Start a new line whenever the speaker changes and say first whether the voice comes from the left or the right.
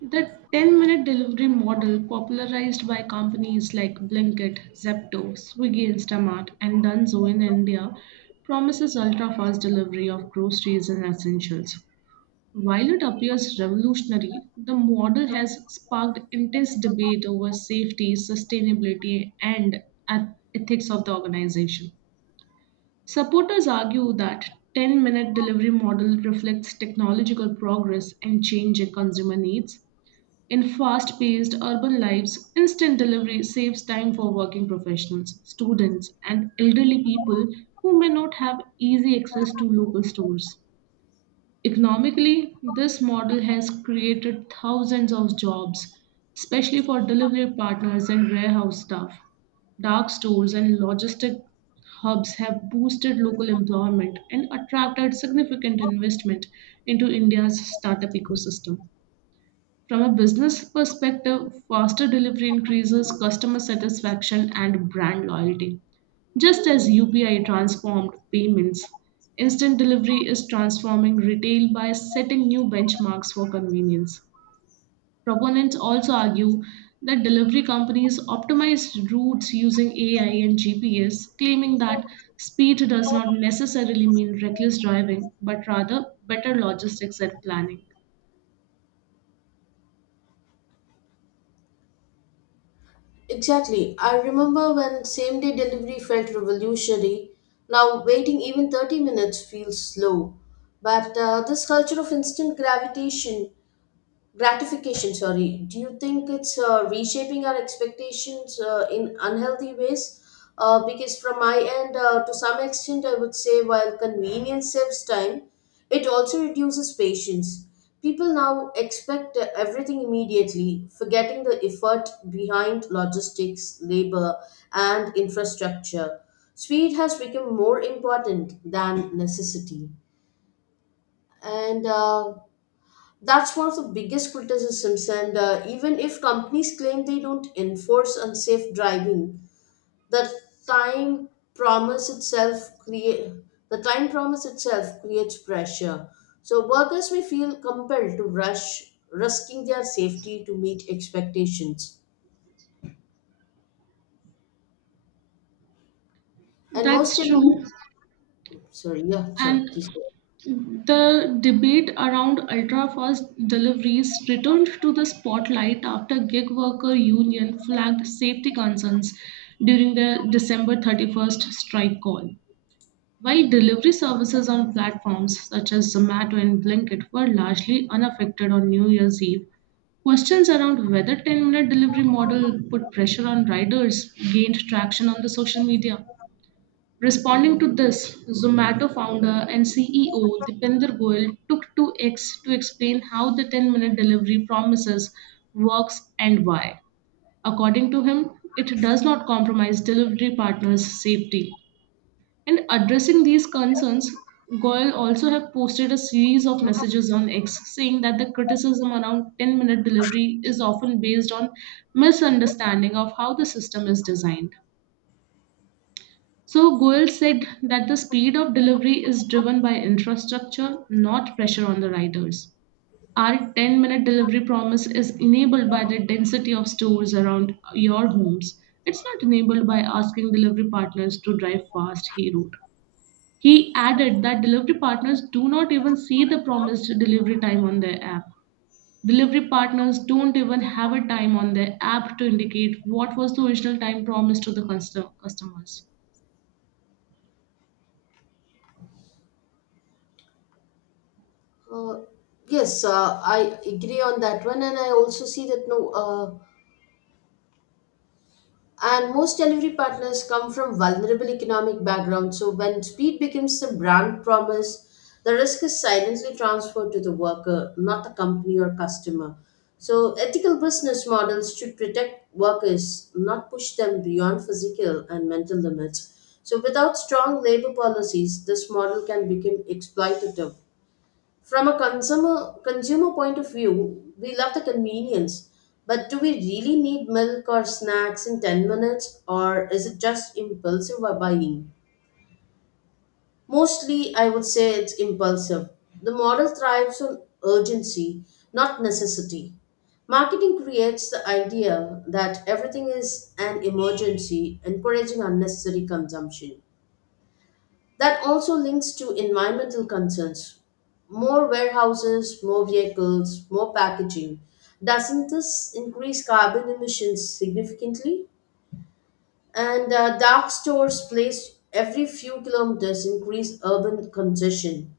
right: The 10-minute delivery model, popularized by companies like Blinkit, Zepto, Swiggy Instamart, and Dunzo in India, promises ultra fast delivery of groceries and essentials. While it appears revolutionary, the model has sparked intense debate over safety, sustainability, and ethics of the organization. Supporters argue that 10-minute delivery model reflects technological progress and change in consumer needs in fast paced urban lives. Instant delivery saves time for working professionals, students, and elderly people who may not have easy access to local stores. Economically, this model has created thousands of jobs, especially for delivery partners and warehouse staff. Dark stores and logistic hubs have boosted local employment and attracted significant investment into India's startup ecosystem. From a business perspective, faster delivery increases customer satisfaction and brand loyalty. Just as UPI transformed payments, instant delivery is transforming retail by setting new benchmarks for convenience. Proponents also argue that delivery companies optimize routes using AI and GPS, claiming that speed does not necessarily mean reckless driving, but rather better logistics and planning.
left: Exactly. I remember when same day delivery felt revolutionary. Now, waiting even 30 minutes feels slow. But this culture of instant gravitation gratification, sorry, do you think it's reshaping our expectations in unhealthy ways, because from my end, to some extent I would say while convenience saves time, it also reduces patience. People now expect everything immediately, forgetting the effort behind logistics, labor and infrastructure. Speed has become more important than necessity. And uh, that's one of the biggest criticisms, and even if companies claim they don't enforce unsafe driving, the time promise itself create the time promise itself creates pressure. So workers may feel compelled to rush, risking their safety to meet expectations. And most
right: That's
left: enemies,
right: true.
left: sorry, Yeah, sorry,
right: And
left: please go.
right: The debate around ultra-fast deliveries returned to the spotlight after gig worker union flagged safety concerns during their December 31st strike call. While delivery services on platforms such as Zomato and Blinkit were largely unaffected on New Year's Eve, questions around whether 10-minute delivery model put pressure on riders gained traction on the social media. Responding to this, Zomato founder and CEO Dipender Goyal took to X to explain how the 10-minute delivery promises works and why. According to him, it does not compromise delivery partners' safety. And addressing these concerns, Goyal also have posted a series of messages on X saying that the criticism around 10-minute delivery is often based on misunderstanding of how the system is designed. So Goel said that the speed of delivery is driven by infrastructure, not pressure on the riders. Our 10-minute delivery promise is enabled by the density of stores around your homes. It's not enabled by asking delivery partners to drive fast, he wrote. He added that delivery partners do not even see the promised delivery time on their app. Delivery partners don't even have a time on their app to indicate what was the original time promised to the customers.
left: Uh, yes, I agree on that one, and I also see that. No. And most delivery partners come from vulnerable economic backgrounds, so when speed becomes the brand promise, the risk is silently transferred to the worker, not the company or customer. So ethical business models should protect workers, not push them beyond physical and mental limits. So without strong labor policies, this model can become exploitative. From a consumer point of view, we love the convenience, but do we really need milk or snacks in 10 minutes, or is it just impulsive buying? Mostly, I would say it's impulsive. The model thrives on urgency, not necessity. Marketing creates the idea that everything is an emergency, encouraging unnecessary consumption. That also links to environmental concerns. More warehouses, more vehicles, more packaging. Doesn't this increase carbon emissions significantly? And dark stores placed every few kilometers increase urban congestion.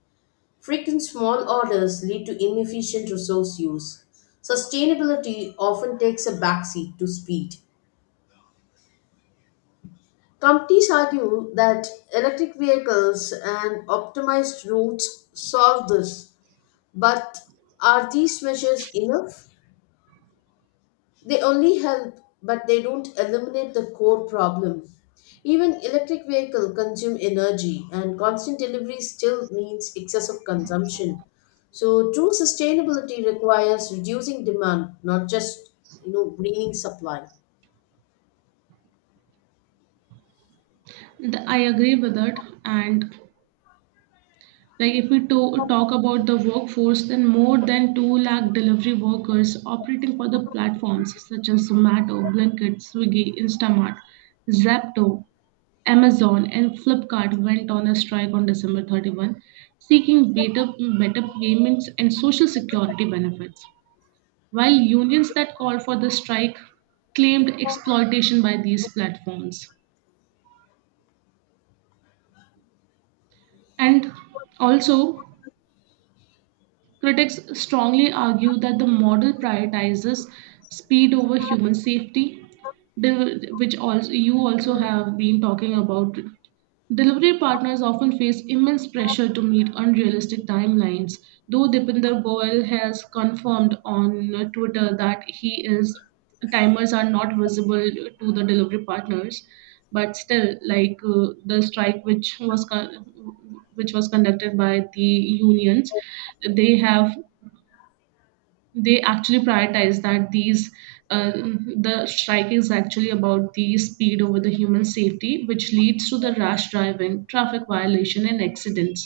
left: Frequent small orders lead to inefficient resource use. Sustainability often takes a backseat to speed. Companies argue that electric vehicles and optimized routes solve this. But are these measures enough? They only help, but they don't eliminate the core problem. Even electric vehicles consume energy, and constant delivery still means excessive consumption. So true sustainability requires reducing demand, not just greening supply.
right: I agree with that. And like if we talk about the workforce, then more than 2 lakh delivery workers operating for the platforms such as Zomato, Blinkit, Swiggy, Instamart, Zapto, Amazon, and Flipkart went on a strike on December 31, seeking better payments and social security benefits, while unions that called for the strike claimed exploitation by these platforms. And also, critics strongly argue that the model prioritizes speed over human safety, which also you also have been talking about. Delivery partners often face immense pressure to meet unrealistic timelines, though Dipinder Goyal has confirmed on Twitter that he is timers are not visible to the delivery partners. But still, the strike which was conducted by the unions, they have they actually prioritize that these uh, the strike is actually about the speed over the human safety, which leads to the rash driving, traffic violation, and accidents.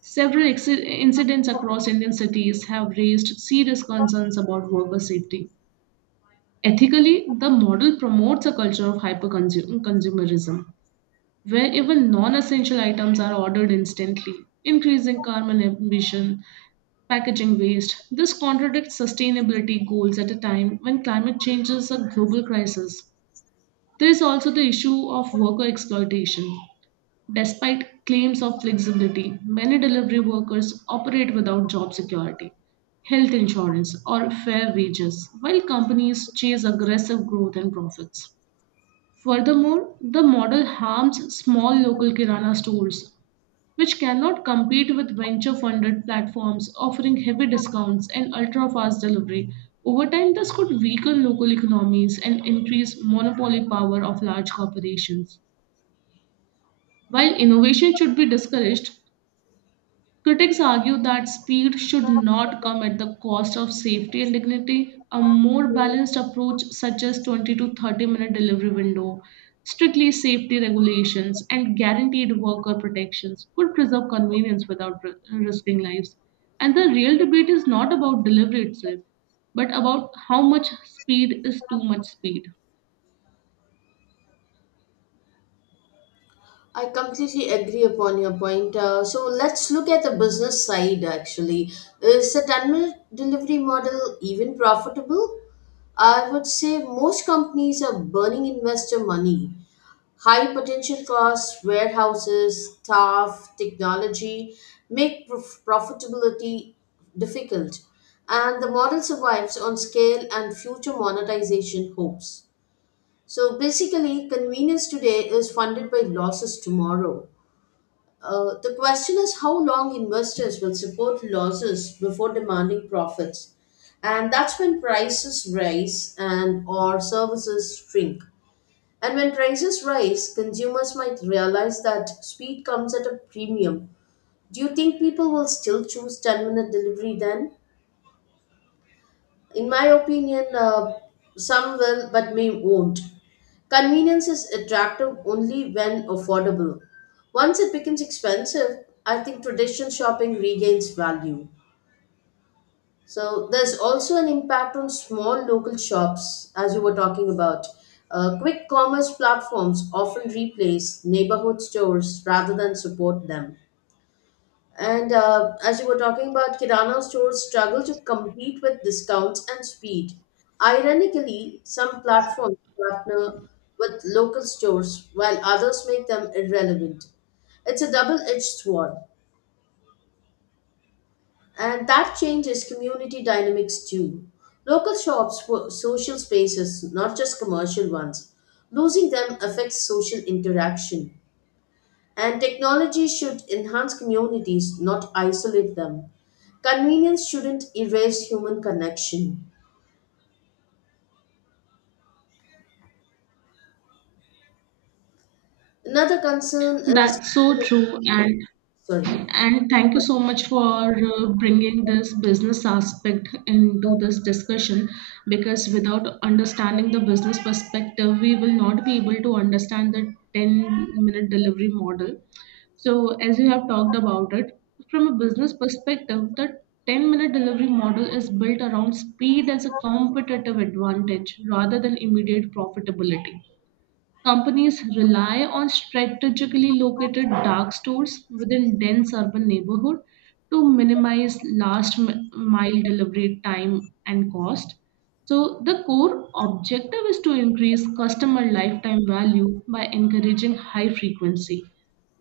right: Several incidents across Indian cities have raised serious concerns about worker safety. Ethically, the model promotes a culture of hyper consumerism where even non-essential items are ordered instantly, increasing carbon emission, packaging waste. This contradicts sustainability goals at a time when climate change is a global crisis. There is also the issue of worker exploitation. Despite claims of flexibility, many delivery workers operate without job security, health insurance, or fair wages, while companies chase aggressive growth and profits. Furthermore, the model harms small local kirana stores which cannot compete with venture funded platforms offering heavy discounts and ultra fast delivery. Over time, this could weaken local economies and increase monopoly power of large corporations. While innovation should be discouraged, critics argue that speed should not come at the cost of safety and dignity. A more balanced approach suggests 20 to 30 minute delivery window, strictly safety regulations, and guaranteed worker protections could preserve convenience without risking lives. And the real debate is not about delivery itself, but about how much speed is too much speed.
left: I completely agree upon your point. So let's look at the business side actually. Is the 10-minute delivery model even profitable? I would say most companies are burning investor money. High potential costs, warehouses, staff, technology make profitability difficult, and the model survives on scale and future monetization hopes. So basically, convenience today is funded by losses tomorrow. The question is how long investors will support losses before demanding profits. And that's when prices rise and or services shrink. And when prices rise, consumers might realize that speed comes at a premium. Do you think people will still choose 10-minute delivery then? In my opinion, some will but may won't. Convenience is attractive only when affordable. Once it becomes expensive, I think traditional shopping regains value. So there's also an impact on small local shops, as you were talking about. Quick commerce platforms often replace neighborhood stores rather than support them. And as you were talking about, Kirana stores struggle to compete with discounts and speed. Ironically, some platforms partner with local stores while others make them irrelevant. It's a double edged sword, and that changes community dynamics too. Local shops were social spaces, not just commercial ones. Losing them affects social interaction. And technology should enhance communities, not isolate them. Convenience shouldn't erase human connection. Another concern is
right: That's so true.
left: Sorry.
right: And thank you so much for bringing this business aspect into this discussion, because without understanding the business perspective, we will not be able to understand the 10-minute delivery model. So, as you have talked about it, from a business perspective, the 10-minute delivery model is built around speed as a competitive advantage rather than immediate profitability. Companies rely on strategically located dark stores within dense urban neighborhood to minimize last mile delivery time and cost. So the core objective is to increase customer lifetime value by encouraging high frequency,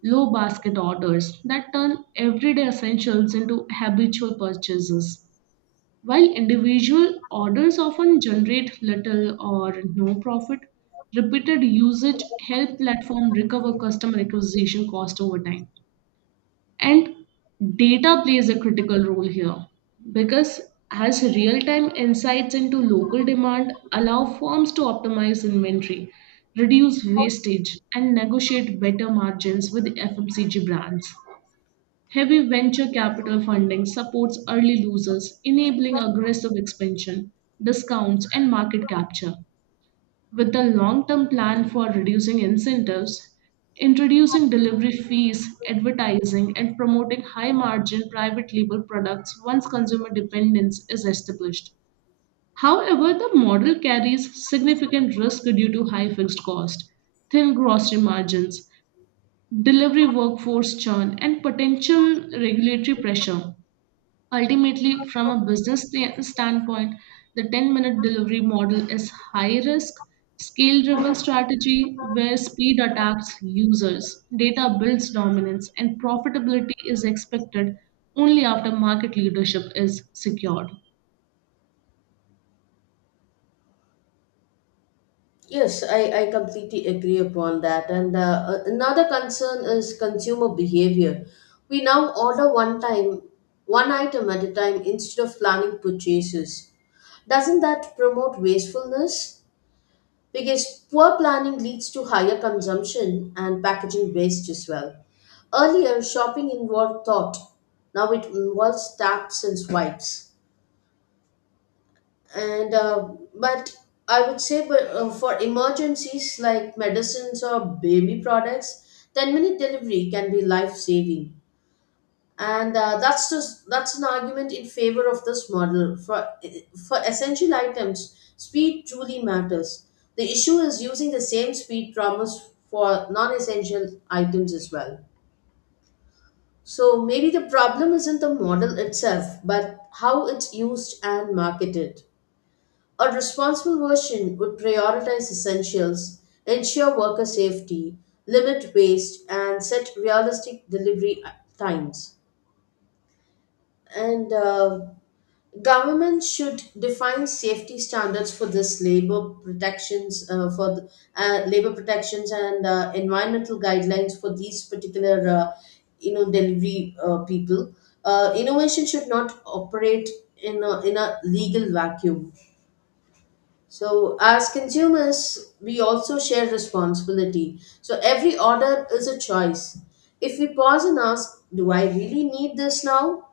right: low basket orders that turn everyday essentials into habitual purchases. While individual orders often generate little or no profit, repeated usage help platform recover customer acquisition cost over time. And data plays a critical role here because as real-time insights into local demand allow firms to optimize inventory, reduce wastage, and negotiate better margins with FMCG brands. Heavy venture capital funding supports early losers, enabling aggressive expansion, discounts, and market capture, with a long term plan for reducing incentives, introducing delivery fees, advertising, and promoting high margin private label products once consumer dependence is established. However, the model carries significant risk due to high fixed cost, thin gross margins, delivery workforce churn, and potential regulatory pressure. Ultimately, from a business standpoint, the 10-minute delivery model is high risk, scale driven strategy where speed attacks users, data builds dominance, and profitability is expected only after market leadership is secured.
left: Yes, I completely agree upon that. And another concern is consumer behavior. We now one item at a time instead of planning purchases. Doesn't that promote wastefulness? Because poor planning leads to higher consumption and packaging waste as well. Earlier, shopping involved thought. Now it involves taps and swipes. And but I would say, but for emergencies like medicines or baby products, 10 minute delivery can be life saving, and that's just, that's an argument in favor of this model. For essential items, speed truly matters. The issue is using the same speed promise for non-essential items as well. So maybe the problem isn't the model itself, but how it's used and marketed. A responsible version would prioritize essentials, ensure worker safety, limit waste and set realistic delivery times. And Government should define safety standards for this, labor protections for labor protections and environmental guidelines for these particular, delivery people. Innovation should not operate in in a legal vacuum. So as consumers, we also share responsibility. So every order is a choice. If we pause and ask, do I really need this now?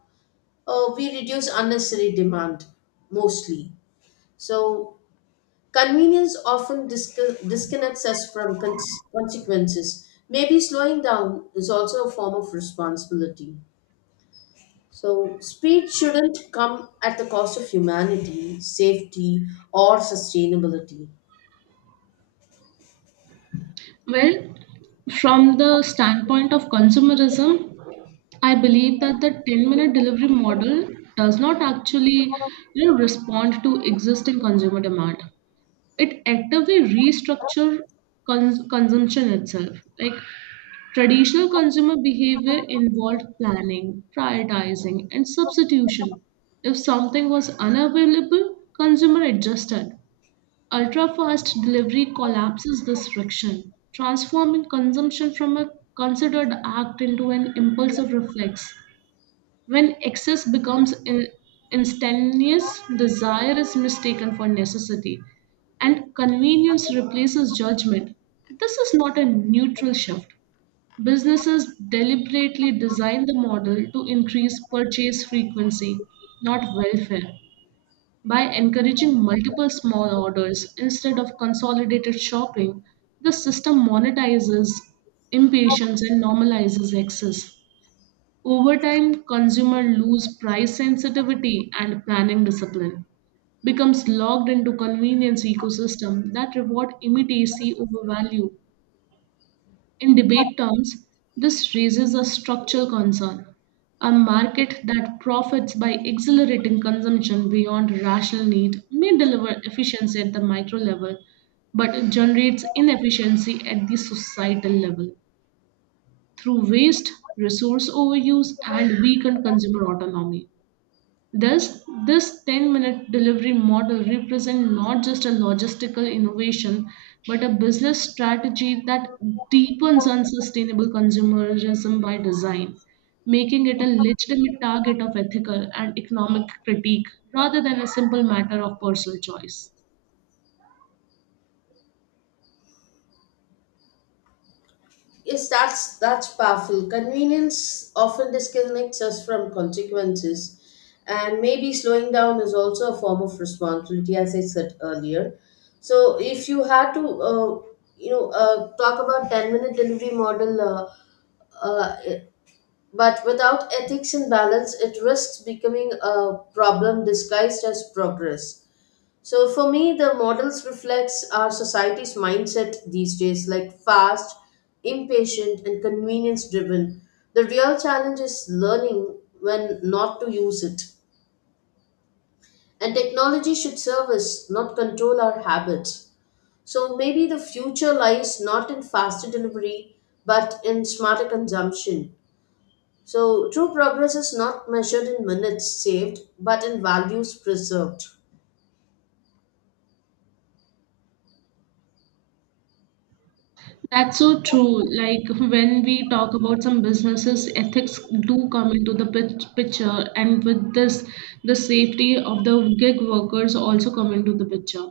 left: We reduce unnecessary demand mostly. So convenience often disconnects us from consequences. Maybe slowing down is also a form of responsibility. So speed shouldn't come at the cost of humanity, safety, or sustainability.
right: Well, from the standpoint of consumerism, I believe that the 10-minute delivery model does not actually, you know, respond to existing consumer demand. It actively restructure consumption itself. Like, traditional consumer behavior involved planning, prioritizing, and substitution. If something was unavailable, consumer adjusted. Ultra fast delivery collapses this friction, transforming consumption from a considered act into an impulsive reflex. When excess becomes instantaneous, desire is mistaken for necessity, and convenience replaces judgment. This is not a neutral shift. Businesses deliberately design the model to increase purchase frequency, not welfare. By encouraging multiple small orders instead of consolidated shopping, the system monetizes impatience and normalizes excess. Over time, consumer lose price sensitivity and planning discipline, becomes locked into convenience ecosystem that reward immediacy over value. In debate terms, this raises a structural concern. A market that profits by accelerating consumption beyond rational need may deliver efficiency at the micro level, but it generates inefficiency at the societal level through waste, resource overuse, and weakened consumer autonomy. Thus, this 10-minute delivery model represents not just a logistical innovation, but a business strategy that deepens unsustainable consumerism by design, making it a legitimate target of ethical and economic critique rather than a simple matter of personal choice.
left: Yes, that's powerful. Convenience often disconnects us from consequences, and maybe slowing down is also a form of responsibility, as I said earlier. So if you had to, talk about ten-minute delivery model, uh, eh, but without ethics and balance, it risks becoming a problem disguised as progress. So for me, the models reflects our society's mindset these days, like fast, impatient, and convenience driven. The real challenge is learning when not to use it. And technology should serve us, not control our habits. So maybe the future lies not in faster delivery, but in smarter consumption. So true progress is not measured in minutes saved, but in values preserved.
right: That's so true. Like, when we talk about some businesses, ethics do come into the picture, and with this, the safety of the gig workers also come into the picture.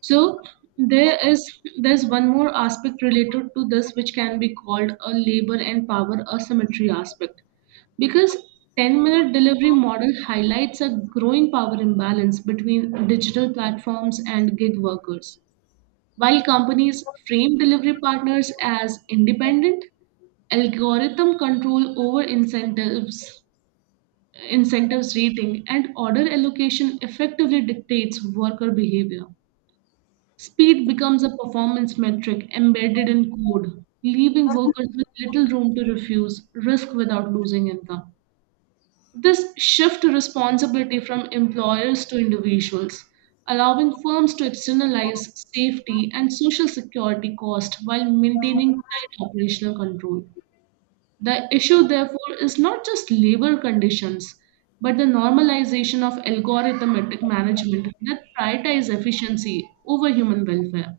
right: So there is there's one more aspect related to this which can be called a labor and power asymmetry aspect, because 10-minute delivery model highlights a growing power imbalance between digital platforms and gig workers. While companies frame delivery partners as independent, algorithm control over incentives rating, and order allocation effectively dictates worker behavior. Speed becomes a performance metric embedded in code, leaving workers with little room to refuse risk without losing income. This shift responsibility from employers to individuals, allowing firms to externalize safety and social security costs while maintaining tight operational control. The issue, therefore, is not just labor conditions, but the normalization of algorithmic management that prioritizes efficiency over human welfare.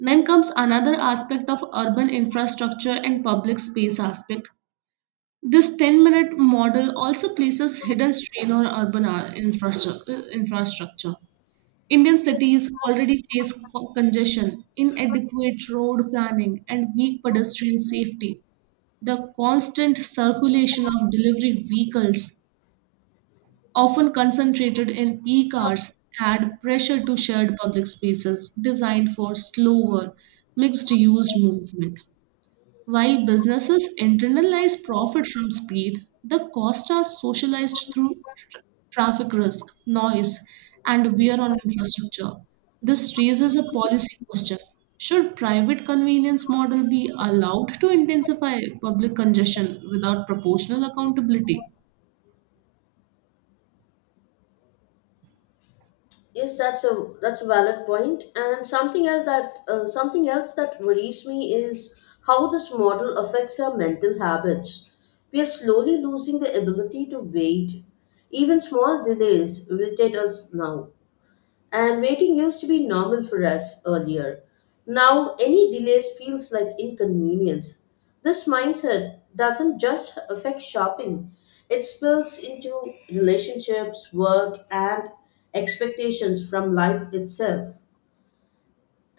right: Then comes another aspect of urban infrastructure and public space aspect. This 10-minute model also places hidden strain on urban infrastructure. Indian cities already face congestion, inadequate road planning, and weak pedestrian safety. The constant circulation of delivery vehicles, often concentrated in peak hours, add pressure to shared public spaces designed for slower, mixed use movement. While businesses internalize profit from speed, the costs are socialized through tra- traffic risk, noise, and wear on infrastructure. This raises a policy question. Should private convenience model be allowed to intensify public congestion without proportional accountability?
left: Yes, that's a valid point. And something else that worries me is how this model affects our mental habits. We are slowly losing the ability to wait. Even small delays irritate us now. And waiting used to be normal for us earlier. Now, any delays feels like inconvenience. This mindset doesn't just affect shopping, it spills into relationships, work, and expectations from life itself.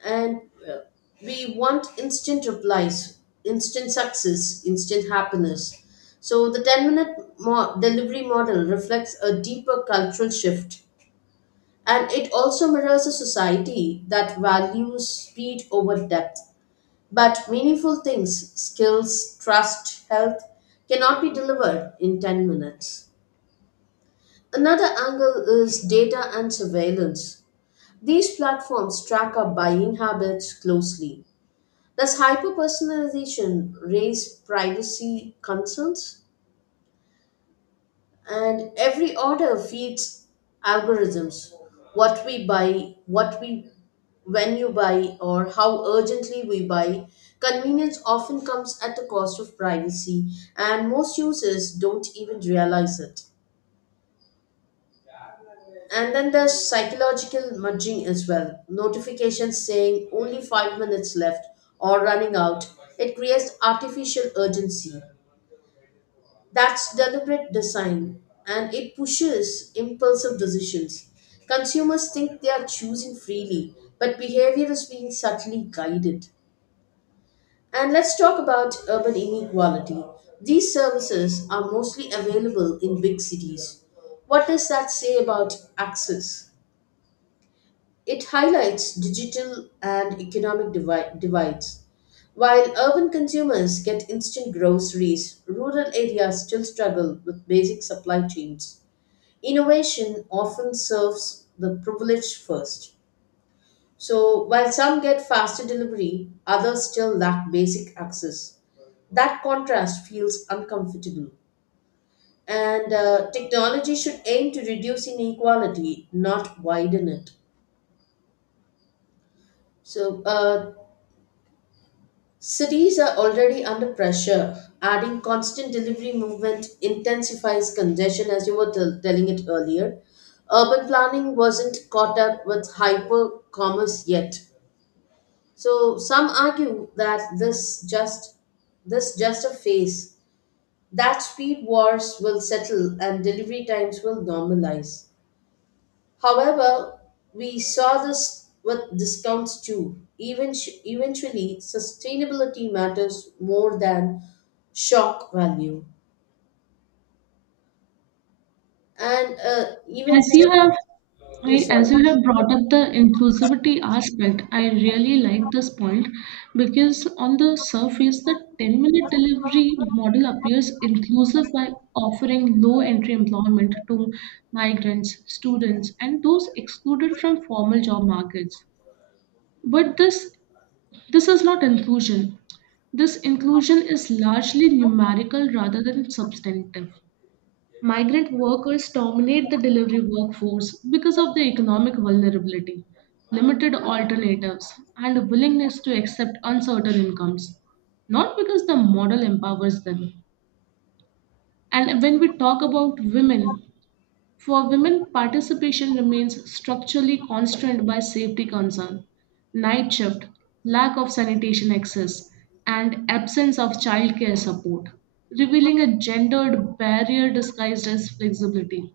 left: And uh, we want instant replies, instant success, instant happiness. So the 10 minute delivery model reflects a deeper cultural shift, and it also mirrors a society that values speed over depth. But meaningful things, skills, trust, health, cannot be delivered in 10 minutes. Another angle is data and surveillance. These platforms track our buying habits closely. Does hyperpersonalization raise privacy concerns? And every order feeds algorithms: what we buy, what we when you buy, or how urgently we buy. Convenience often comes at the cost of privacy, and most users don't even realize it. And then there's psychological nudging as well, notifications saying only 5 minutes left or running out. It creates artificial urgency. That's deliberate design, and it pushes impulsive decisions. Consumers think they are choosing freely, but behavior is being subtly guided. And let's talk about urban inequality. These services are mostly available in big cities. What does that say about access? It highlights digital and economic divides. While urban consumers get instant groceries, rural areas still struggle with basic supply chains. Innovation often serves the privileged first. So while some get faster delivery, others still lack basic access. That contrast feels uncomfortable. And Technology should aim to reduce inequality, not widen it. So, cities are already under pressure. Adding constant delivery movement intensifies congestion, as you were telling it earlier. Urban planning wasn't caught up with hyper commerce yet. So some argue that this just a phase. That speed wars will settle and delivery times will normalize. However, we saw this with discounts too. Even eventually, sustainability matters more than shock value. And uh,
right: As
left: even,
right: you have
left: yeah,
right: I, as
left: sorry,
right: you have brought up the inclusivity aspect, I really like this point, because on the surface, the 10-minute delivery model appears inclusive by offering low entry employment to migrants, students, and those excluded from formal job markets. But this, this is not inclusion. This inclusion is largely numerical rather than substantive. Migrant workers dominate the delivery workforce because of their economic vulnerability, limited alternatives, and a willingness to accept uncertain incomes, not because the model empowers them. And when we talk about women, for women, participation remains structurally constrained by safety concern, night shift, lack of sanitation access, and absence of childcare support, revealing a gendered barrier disguised as flexibility.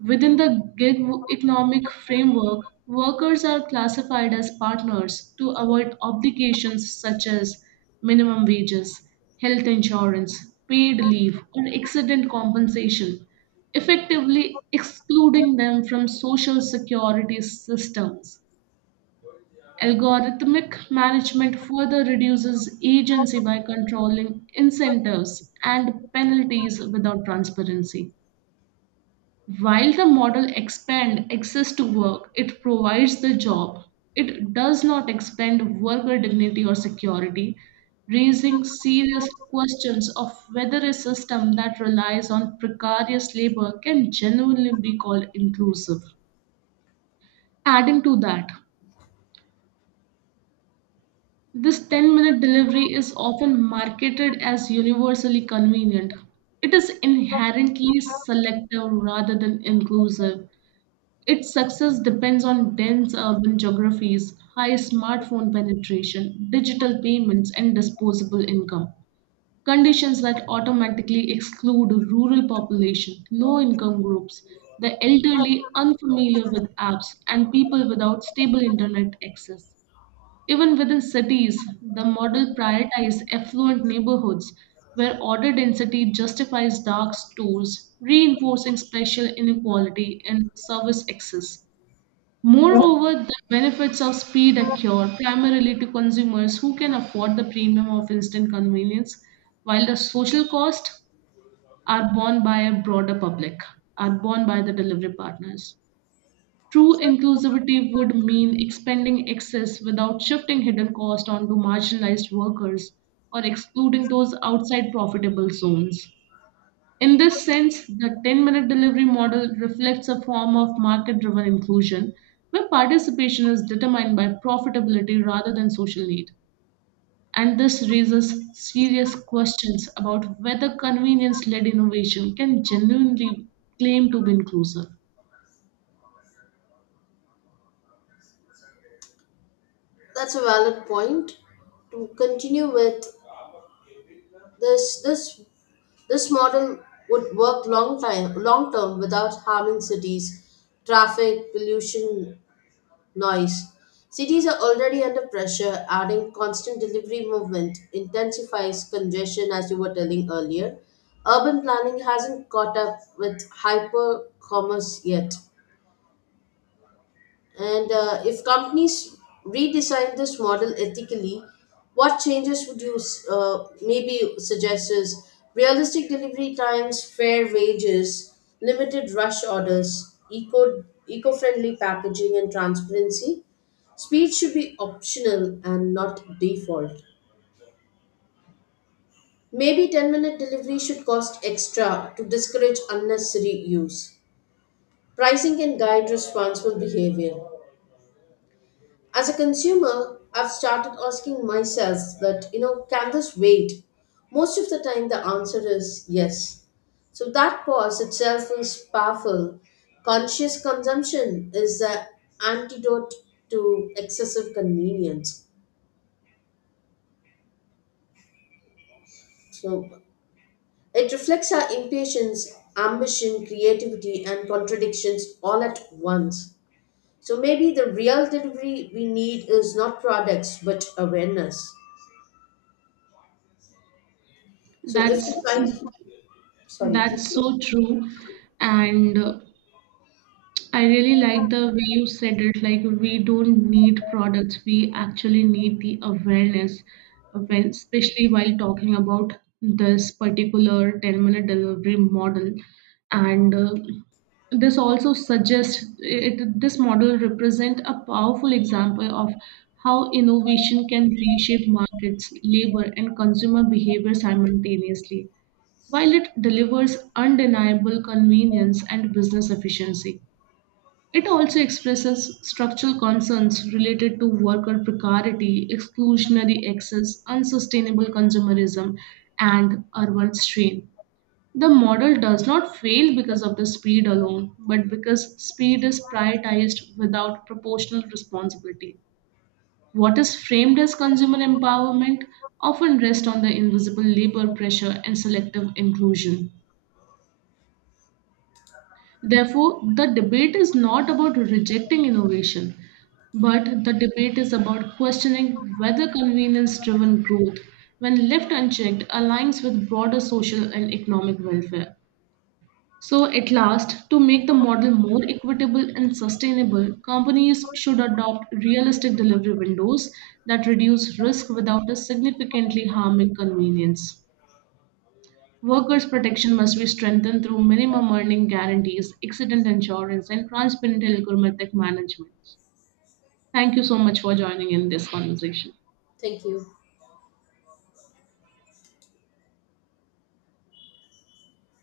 right: Within the gig economic framework, workers are classified as partners to avoid obligations such as minimum wages, health insurance, paid leave, or accident compensation, effectively excluding them from social security systems. Algorithmic management further reduces agency by controlling incentives and penalties without transparency. While the model expand access to work, it provides the job. It does not expand worker dignity or security, raising serious questions of whether a system that relies on precarious labor can genuinely be called inclusive. Adding to that, this 10-minute delivery is often marketed as universally convenient. It is inherently selective rather than inclusive. Its success depends on dense urban geographies, high smartphone penetration, digital payments, and disposable income. Conditions that automatically exclude rural population, low income groups, the elderly unfamiliar with apps, and people without stable internet access. Even within cities, the model prioritizes affluent neighborhoods where order density justifies dark stores, reinforcing spatial inequality in service access. Moreover, the benefits of speed accrue primarily to consumers who can afford the premium of instant convenience, while the social costs are borne by a broader public, are borne by the delivery partners. True inclusivity would mean expanding access without shifting hidden costs onto marginalized workers or excluding those outside profitable zones. In this sense, the 10-minute delivery model reflects a form of market driven inclusion where participation is determined by profitability rather than social need. And this raises serious questions about whether convenience led innovation can genuinely claim to be inclusive.
left: that's a valid point. To continue with this, this, this model would work long time, long term without harming cities, traffic, pollution, noise. Cities are already under pressure, adding constant delivery movement intensifies congestion, as you were telling earlier. Urban planning hasn't caught up with hyper commerce yet. And if companies redesign this model ethically, what changes would you maybe suggest? Is realistic delivery times, fair wages, limited rush orders, eco-friendly packaging and transparency. Speed should be optional and not default. Maybe 10-minute delivery should cost extra to discourage unnecessary use. Pricing can guide responsible behavior. As a consumer, I've started asking myself that, can this wait? Most of the time the answer is yes. So that pause itself is powerful. Conscious consumption is the antidote to excessive convenience. So it reflects our impatience, ambition, creativity and contradictions all at once. So maybe the real delivery we need is not products but awareness. So if
right: That's,
left: society Sorry, please.
right: that's so true. And I really like the way you said it. Like, we don't need products, we actually need the awareness, when, especially while talking about this particular 10-minute delivery model. And this also suggests it, this model represent a powerful example of how innovation can reshape markets, labor, and consumer behavior simultaneously, while it delivers undeniable convenience and business efficiency. It also expresses structural concerns related to worker precarity, exclusionary access, unsustainable consumerism, and urban strain. The model does not fail because of the speed alone, but because speed is prioritized without proportional responsibility. What is framed as consumer empowerment often rests on the invisible labor pressure and selective inclusion. Therefore, the debate is not about rejecting innovation, but the debate is about questioning whether convenience driven growth, when left unchecked, aligns with broader social and economic welfare. So, at last, to make the model more equitable and sustainable, companies should adopt realistic delivery windows that reduce risk without a significantly harming convenience. Workers' protection must be strengthened through minimum earning guarantees, accident insurance, and transparent algorithmic management. Thank you so much for joining in this conversation.
left: Thank you.